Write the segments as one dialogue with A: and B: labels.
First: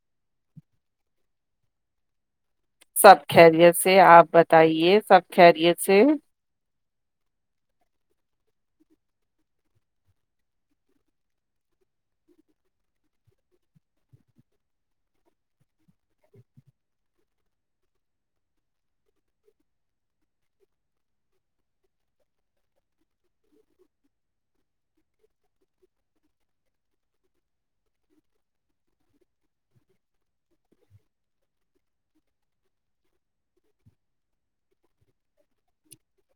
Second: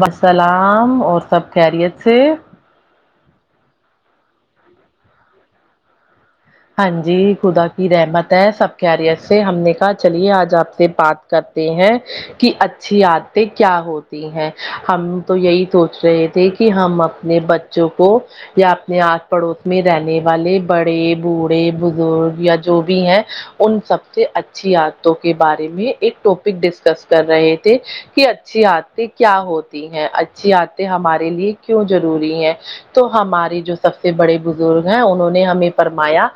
A: وسلام اور سب خیریت سے
B: سب خیریت سے آپ بتائیے سب خیریت سے
A: ہاں جی خدا کی رحمت ہے سب خیریت سے ہم نے کہا چلیے آج آپ سے بات کرتے ہیں کہ اچھی عادتیں کیا ہوتی ہیں ہم تو یہی سوچ رہے تھے کہ ہم اپنے بچ بچوں کو یا اپنے آس پڑوس میں رہنے والے بڑے بوڑھے بزرگ یا جو بھی ہیں ان سب سے اچھی عادتوں کے بارے میں ایک ٹاپک ڈسکس کر رہے تھے کہ اچھی عادتیں کیا ہوتی ہیں اچھی عادتیں ہمارے لیے کیوں ضروری ہیں تو ہمارے جو سب سے بڑے بزرگ ہیں انہوں نے ہمیں فر مایا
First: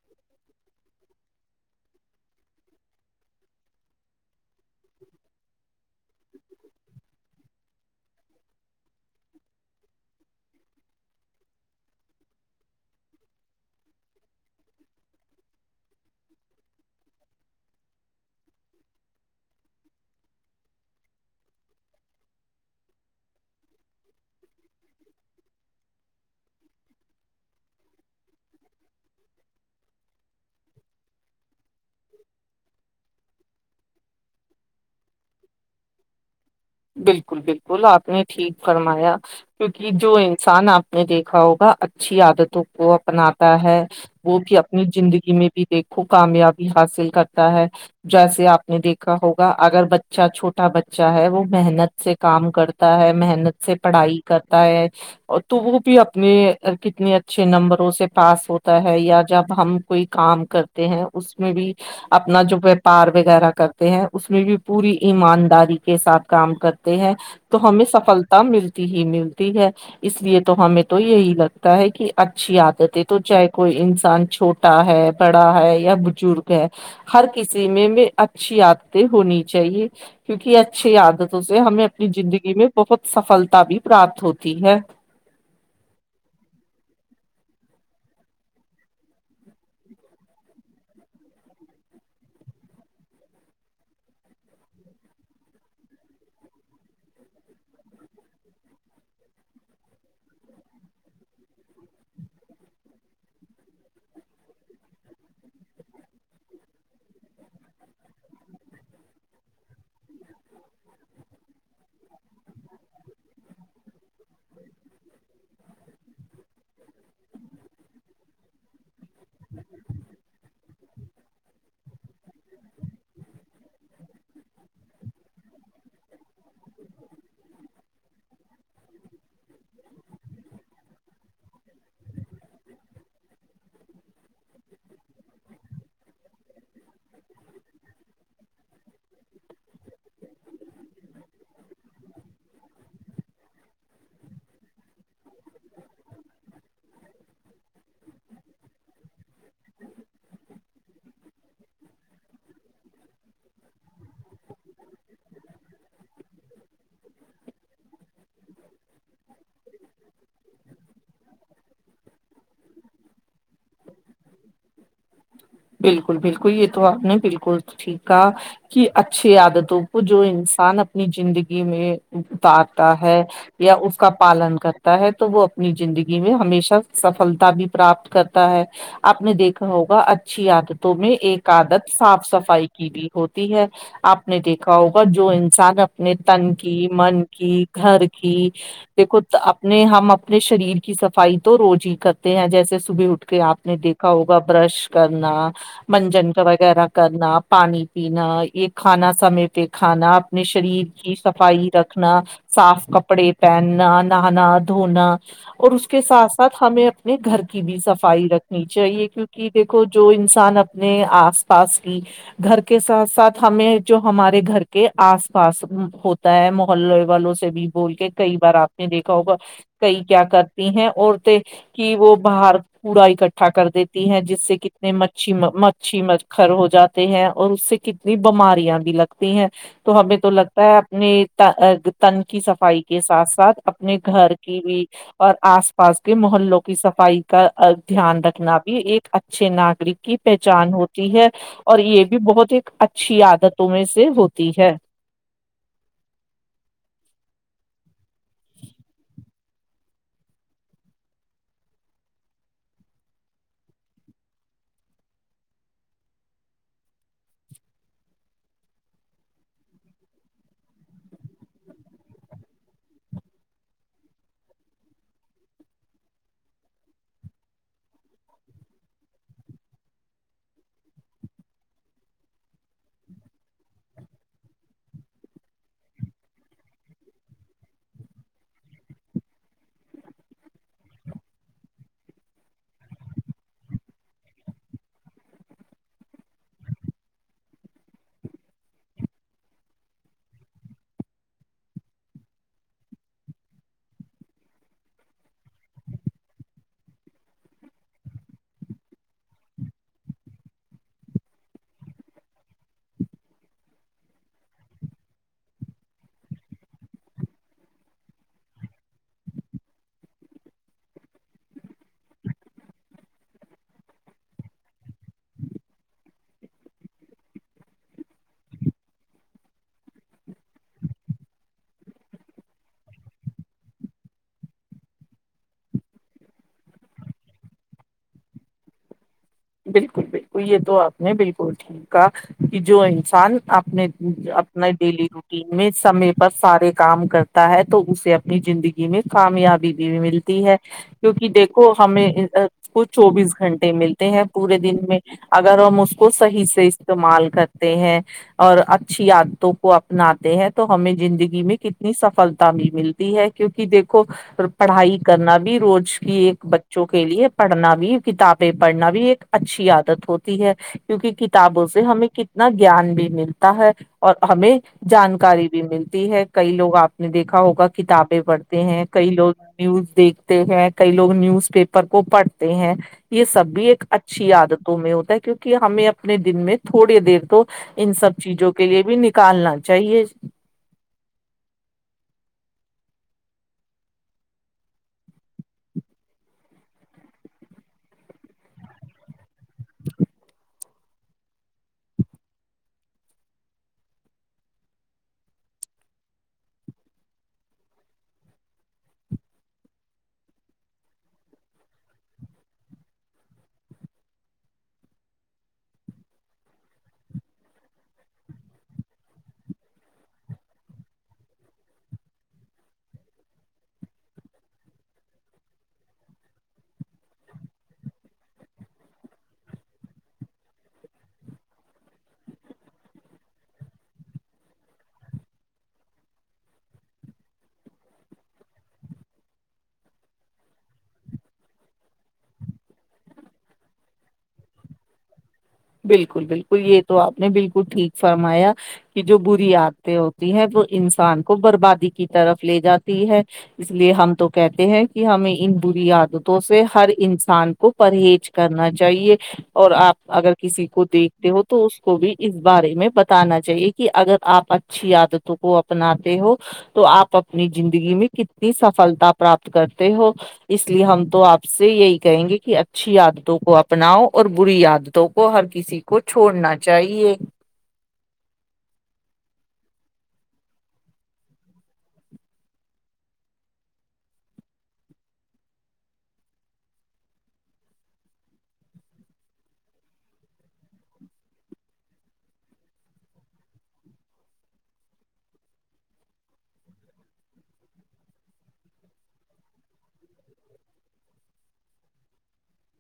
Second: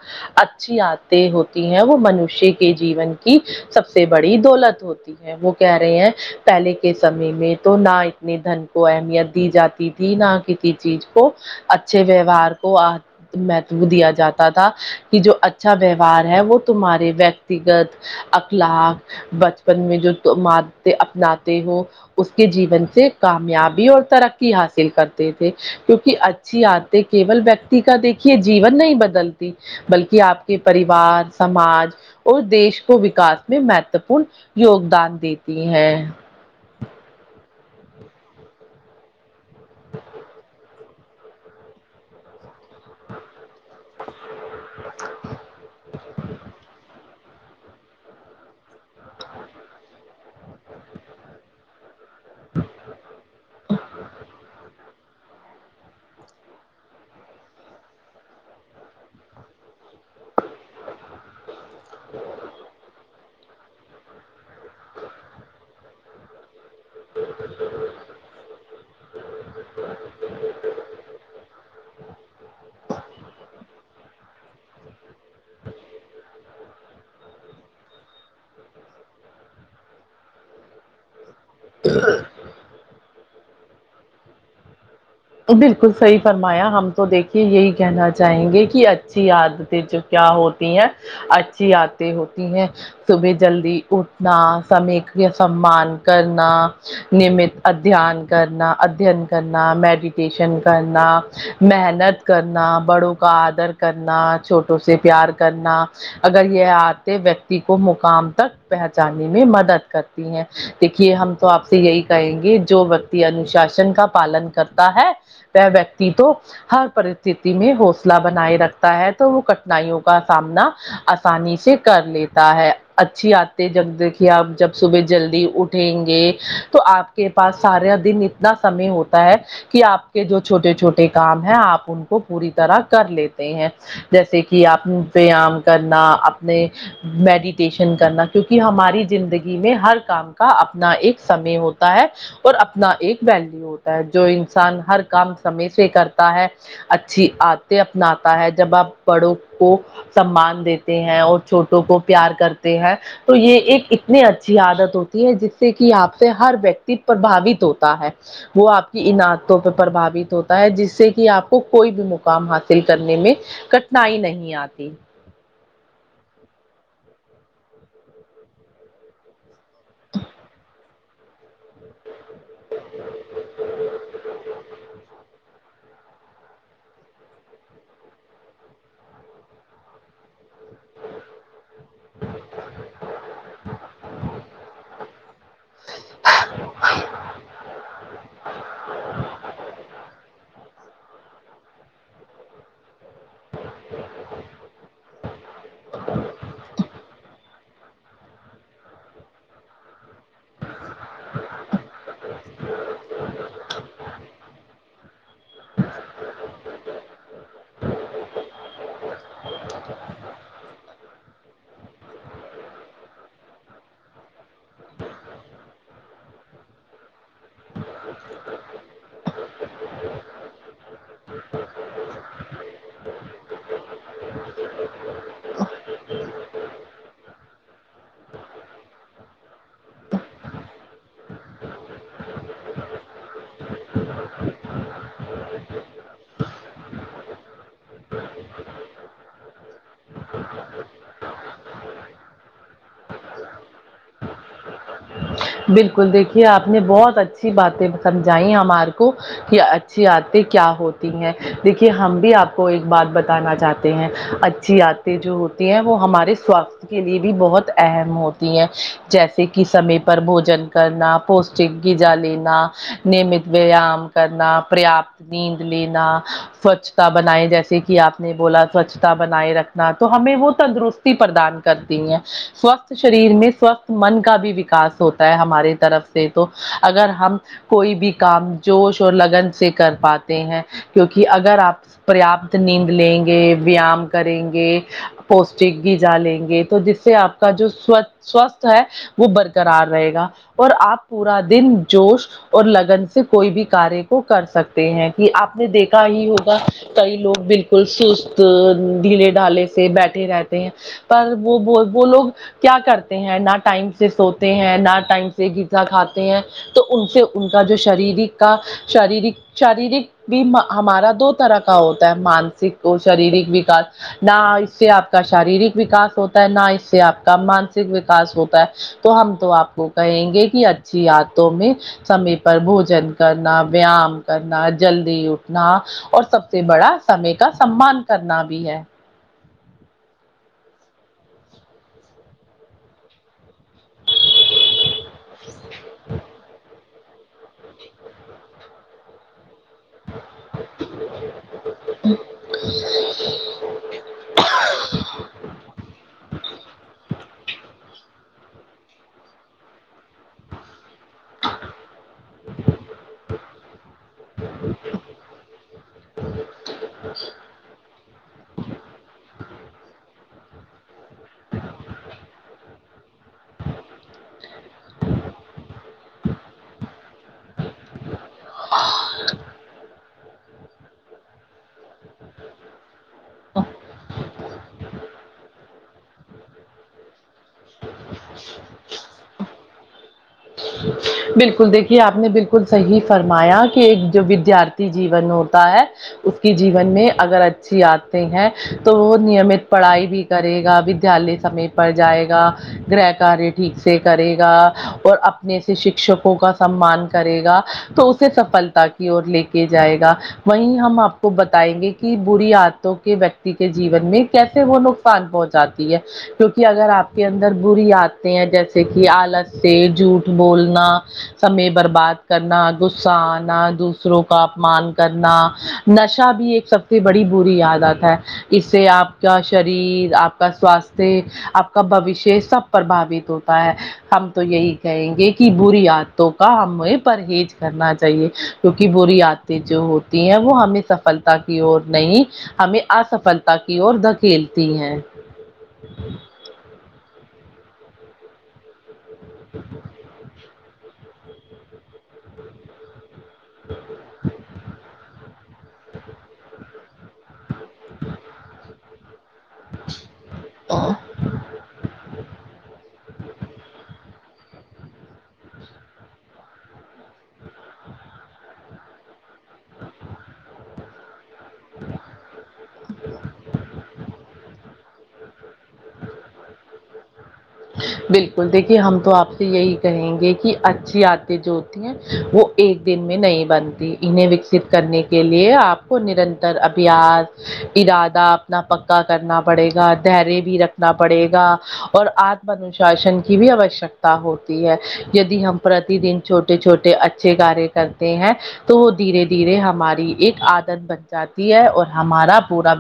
A: اچھی عادتیں ہوتی ہے وہ منوشیا کی جیون کی سب سے بڑی دولت ہوتی ہے وہ کہہ رہے ہیں پہلے کے سمے میں تو نہ اتنے دھن کو اہمیت دی جاتی تھی نہ کسی چیز کو اچھے ویوہار کو ا مہتو دیا جاتا تا تھا کہ جو اچھا ویوہار ہے وہ تمہارے ویکتیگت اخلاق بچپن میں جو م عادتیں اپناتے ہو اس کے جیون سے کامیابی اور ترقی حاصل کرتے تھے کیونکہ اچھی عادتیں کیول ویکتی کا دیکھیے جیون نہیں بدل تی بلکہ آپ کے پریوار سماج اور دیش کو وکاس میں مہتوپورن یوگدان دیتی ہے
B: بالکل بالکل آپ نے ٹھیک فرمایا کیونکہ جو انسان آپ میں دیکھا ہوگا اچھی عادتوں کو اپناتا ہے وہ بھی اپنی زندگی میں بھی دیکھو کامیابی حاصل کر تا ہے جیسے آپ نے دیکھا ہوگا اگر بچہ چھوٹا بچہ ہے وہ محنت سے کام کرتا ہے محنت سے پڑھائی کرتا ہے تو وہ بھی اپنے کتنے اچھے نمبروں سے پاس ہوتا ہے یا جب ہم کوئی کام کرتے ہیں اس میں بھی اپنا جو ویاپار وغیرہ کرتے ہیں اس میں بھی پوری ایمانداری کے ساتھ کام کرتے ہیں تو ہمیں سفلتا ملتی ہی ملتی ہے اس لیے تو ہمیں تو یہی لگتا ہے کہ اچھی عادتیں تو چاہے کوئی انسان چھو ٹا ہے بڑا ہے یا بزرگ ہے ہر کسی میں بھی اچھی عادتیں ہونی چاہیے کیونکہ اچھی عاد توں سے ہمیں اپنی زندگی میں بہت سفلتا بھی پراپت ہوتی ہے
A: بالکل صحیح فرمایا ہم تو دیکھیے یہی کہنا چاہیں گے کہ اچھی عادتیں جو کیا ہوتی ہیں اچھی عادتیں ہوتی ہیں صبح جلدی اٹھنا سمے کے سمان کرنا نمت ادھیان کرنا ادھین کرنا میڈیٹیشن کرنا محنت کرنا بڑوں کا آدر کرنا چھوٹوں سے پیار کرنا اگر یہ آتے ویکتی کو مقام تک پہنچانے میں مدد کرتے ہیں دیکھیے ہم تو آپ سے یہی کہیں گے جو وکتی انوشاسن کا پالن کر تا ہے وہ ویکتی تو ہر پرستتی میں حوصلہ بنائے رکھتا ہے تو وہ کٹھنائیوں کا سامنا آسانی سے کر لیتا ہے اچھی عادتیں جب دیکھیے آپ جب صبح جلدی اٹھ اٹھیں گے تو آپ کے پاس سارا دن اتنا سمے ہوتا ہے کہ آپ کے جو چھوٹے چھوٹے کام ہیں آپ ان کو پوری طرح کر لیتے ہیں جیسے کہ آپ ویام کرنا اپنے میڈیٹیشن کرنا کیونکہ ہماری زندگی میں ہر کام کا اپنا ایک سمے ہوتا ہے اور اپنا ایک ویلو ہوتا ہے جو انسان ہر کام سمے سے کرتا ہے اچھی عادتیں اپناتا ہے جب آپ بڑوں کو سمان دیتے ہیں اور چھوٹوں کو پیار کرتے ہیں تو یہ ایک اتنی اچھی عادت ہوتی ہے جس سے کہ آپ سے ہر ویکتی پربھاوت ہوتا ہے وہ آپ کی ان عدتوں پہ پرباوت ہوتا ہے جس سے کہ آپ کو کوئی بھی مقام حاصل کرنے میں کٹنائی نہیں آتی
B: بالکل بالکل یہ تو آپ نے بالکل ٹھیک کہا کی اچھی عادتوں کو جو انسان اپنی زندگی میں اتارتا ہے یا اس کا پالن کرتا ہے تو وہ اپنی زندگی میں ہمیشہ سفلتا بھی پراپت کرتا ہے آپ نے دیکھا ہوگا اچھی عادتوں میں ایک عادت صاف صفائی کی بھی ہوتی ہے آپ نے دیکھا ہوگا جو انسان اپنے تن کی من کی گھر کی دیکھو ت اپنے ہم اپنے شریر کی صفائی تو روز ہی کرتے ہیں جیسے صبح اٹھ کے آپ نے دیکھا ہوگا برش کرنا منجن کا وغیرہ کرنا پانی پینا یہ کھانا سمے پہ کھانا اپنے شریر کی صفائی رکھنا صاف کپڑے پہننا نہانا دھونا اور اس کے ساتھ ساتھ ہمیں اپنے گھر کی بھی صفائی رکھنی چاہیے کیونکہ دیکھو جو انسان اپنے آس پاس بھی گھر کے ساتھ ساتھ ہمیں جو ہمارے گھر کے آس پاس ہو ہوتا ہے محلے والوں سے بھی بول کے کئی بار آپ نے دیکھا ہوگا کئی کیا کرتی ہیں عورتیں کی وہ باہر کوڑا اکٹھا کر دیتی ہیں جس سے کتنے مچھی مچھی مکھر ہو جاتے ہیں اور اس سے کتنی بیماریاں بھی لگتی ہیں تو ہمیں تو لگتا ہے اپنے ت تن کی صفائی کے ساتھ ساتھ اپنے گھر کی بھی اور آس پاس کے محلوں کی صفائی کا دھیان رکھنا بھی ایک اچھے ناگرک کی پہچان ہوتی ہے اور یہ بھی بہت ہی ایک اچھی عادتوں میں سے ہوتی ہے
A: بالکل دیکھیے آپ نے بہت اچھی باتیں سمجھائی ہمار کو کہ اچھی عاد تیں کیا ہوتی ہیں دیکھیے ہم بھی آپ کو ایک بات بتانا چاہتے ہیں اچھی عا د تیں جو ہوتی ہیں وہ ہمارے سواستھ کے لیے بھی بہت اہم ہوتی ہیں جیسے کہ سمے پر بھوجن کرنا پوشٹک غذا لینا نیمت ویایام کرنا پریاپت نیند لینا سوچھتا بنائے جیسے کہ آپ نے بولا سوچھتا بنائے رکھنا تو ہمیں وہ تندرست پردان کرتی ہیں سوستھ شریر میں سوستھ من کا بھی وکاس ہوتا ہے ہماری طرف سے تو اگر ہم کوئی بھی کام جوش اور لگن سے کر پاتے ہیں کیونکہ اگر آپ پریاپت نیند لیں گے ویام کریں گے پوشٹک گجا لیں گے تو جس سے آپ کا جو سوچھ سو ستھ ہے وہ بر کرار رہے گا اور آپ پورا دن جوش اور لگن سے کوئی بھی کاریہ کو کر سکتے ہیں کہ آپ نے دیکھا ہی ہوگا کئی لوگ بال کوئی سست ڈھیلے ڈھالے سے بیٹھے رہتے ہیں پر وہ وہ لوگ کیا کرتے ہیں نہ ٹائم سے سو ہیں نہ ٹائم سے غذ ا کھاتے ہیں تو ان سے ان کا جو شریرک کا شریرک شاریرک بھی ہمارا دو طرح کا ہوتا ہے مانسک شریرک وکاس نہ اس سے آپ کا شاریرک وکاس ہوتا ہے نہ اس سے آپ کا مانسک وکاس ہوتا ہے تو ہم تو آپ کو کہیں گے کہ اچھی عاد توں میں سمے پر بھوجن کرنا ویام کرنا جلدی اٹھنا اور سب سے بڑا سمے کا سممان کرنا بھی ہے
B: بالکل بالکل یہ تو آپ نے بالکل ٹھیک کہا کہ جو انسان اپ اپنے اپنا ڈیلی روٹین میں سمے پر سارے کام کرتا ہے تو اسے اپنی جندگی میں کامیابی ملتی ہے کیونکہ دیکھو ہمیں کو چوبیس گھنٹے ملتے ہیں پورے دن میں اگر ہم اس کو ص حیح سے استعمال کرتے ہیں اور اچھی عادتوں کو اپناتے ہیں تو ہمیں زندگی میں کتنی سفلتا بھی ملتی ہے کیونکہ دیکھو اور پڑھائی کرنا بھی روج کی ایک بچوں کے لیے پڑھنا بھی کتابیں پڑھنا بھی ایک اچھی عادت ہوتی ہے کیونکہ کتابوں سے ہمیں کتنا گیان بھی مل تا ہے اور ہمیں جانکاری بھی ملتی ہے کئی لوگ آپ نے دیکھا ہوگا کتابیں پڑھتے ہیں کئی لوگ نیوز دیکھتے ہیں کئی لوگ نیوز پیپر کو پڑھتے ہیں یہ سب بھی ایک اچھی عادتوں میں ہوتا ہے کیونکہ ہمیں اپنے دن میں تھوڑے دیر تو ان سب چیجوں کے لیے بھی نکالنا چاہیے
A: بالکل دیکھیے آپ نے بالکل صحیح فرمایا کہ ایک جو ودیارت تی جیون ہوتا ہے اس کی جیون میں اگر اچھی عادتیں ہیں تو وہ نیمت پڑھائی بھی کرے گا ودھیالے سمے پر جائے گا گرہ کاریہ ٹھیک سے کرے گا اور اپنے سے شکشکوں کا سمان کرے گا تو اسے سفلتا کی اور لے کے جائے گا وہیں ہم آپ کو بتائیں گے کہ بری آتوں کے ویکتی کے جیون میں کیسے وہ نق صان پہنچاتی ہے کیونکہ اگر آپ کے اندر بری آتیں ہیں جیسے کہ آلس سے جھوٹ بولنا سمے برباد کرنا غصہ آنا دوسروں کا اپمان کرنا نشہ بھی ایک سب سے بڑی بری یادات ہے اس سے آپ کا شریر آپ کا سواستھ آپ کا بوشیہ سب پرباوت ہوتا ہے ہم تو یہی کہیں گے کہ بری عادتوں کا ہمیں پرہیز کرنا چاہیے کیونکہ بری عا جو ہوتی ہیں وہ ہمیں سفلتا کی اور نہیں ہمیں اسفلتا کی اور دھکیلتی ہیں
B: بالکل بالکل یہ تو آپ نے بالکل ٹھیک فرمایا کہ جو بری عادتیں ہوتی ہیں وہ انسان کو بربادی کی طرف لے جاتی ہے اس لیے ہم تو کہتے ہیں کہ ہمیں ان بری عادتوں سے ہر انسان کو پرہیز کرنا چاہیے اور آپ اگر کسی کو دیکھ ہو تو اس کو بھی اس بارے میں بتانا چاہیے کہ اگر آپ اچھی عادتوں کو اپناتے ہو تو آپ اپنی زندگی میں کتنی سفلتا پراپت کرتے ہو اس لیے ہم تو آپ سے یہی کہیں گے کہ اچھی عادتوں کو اپناؤ اور بری عدت کو ہر کسی کو چھوڑنا چاہیے
A: بالکل دیکھیے ہم تو آپ سے یہی کہیں گے کہ اچھی عادتیں جو ہوتی ہیں وہ ایک دن میں نہیں بنتی انہیں وکست کرنے کے لیے آپ کو نرنتر ابیاس ارادہ اپنا پکا کرنا پڑے گا دھیریہ بھی رکھنا پڑے گا اور آ پروشاشن کی بھی آوشکتا ہوتی ہے یدی ہم پرتی دن چھوٹے چھوٹے اچھے کارے کرتے ہیں تو وہ دھیرے دھیرے ہماری ایک عادت بن جاتی ہے اور ہمارا بورا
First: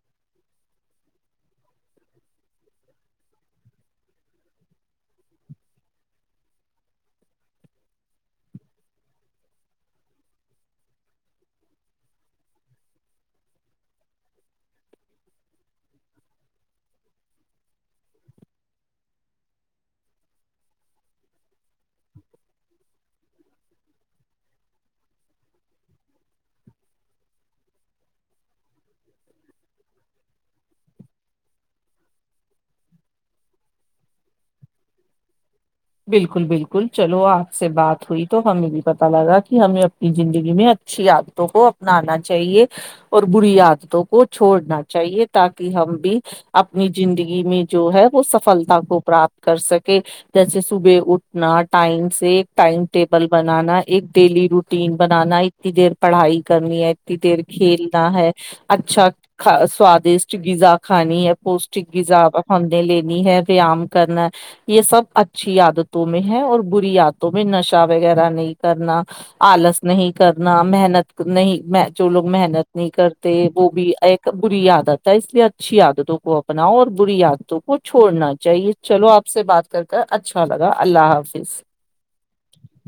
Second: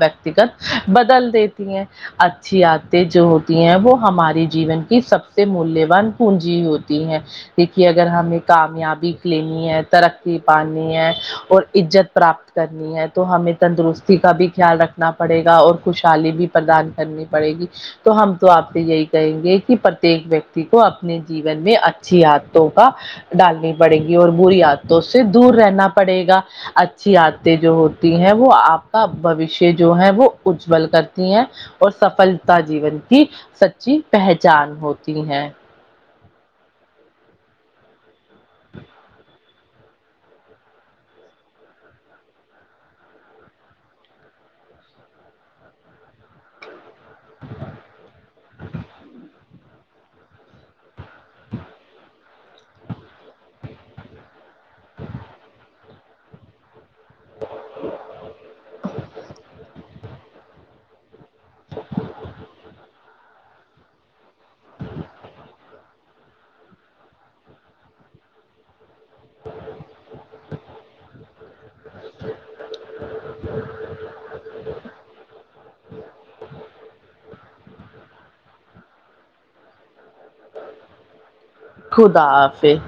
A: بدل دیتی ہیں اچھی آتیں جو ہوتی ہیں وہ ہماری جیون کی سب سے ملیہوان پونجی ہوتی ہے دیکھیے اگر ہمیں کامیابی لینی ہے ترقی پانی ہے اور عزت پراپت کرنی ہے تو ہمیں تندرستی کا بھی خیال رکھنا پڑے گا اور خوشحالی بھی پردان کرنی پڑے گی تو ہم تو آپ نے یہی کہیں گے کہ پرتیک ویکتی کو اپنے جیون میں اچھی عادتوں کا ڈالنی پڑے گی اور بری عادتوں سے دور رہنا پڑے گا اچھی آتیں جو ہوتی ہیں وہ آپ کا بوشیہ جو ہے وہ اجل کرتی ہیں اور سفلتا جیون کی سچی پہچان ہوتی ہے
B: بالکل بالکل چلو آپ سے بات ہوئی تو ہمیں بھی پتا لگا کہ ہمیں اپنی زندگی میں اچھی عا دتوں کو اپنانا چاہیے اور بری عادتوں کو چھوڑنا چاہیے تاکہ ہم بھی اپنی زندگی میں جو ہے وہ سفلتا کو پراپت کر سکے جیسے صبح اٹھنا ٹائم سے ایک ٹائم ٹیبل بنانا ایک ڈیلی روٹین بنانا ایک اتیدر پڑھائی کرنی ہے اتیدیر کھیلنا ہے اچھا کہا سوادشٹ غذا کھانی ہے پوشٹک غذا نے لی ہے ویام کرنا یہ سب اچھ عدتوں میں ہے اور بری عدتوں میں نشا وغیرہ نہیں کرنا آلس نہیں کرنا محنت نہیں جو لوگ محنت نہیں کرتے وہ بھی ایک بری عادت ہے اس لیے اچھی عادتوں کو اپناؤ اور بری عادتوں کو چھوڑنا چاہیے چلو آپ سے بات کر کر اچھا لگا اللہ حافظ
A: خدا حافظ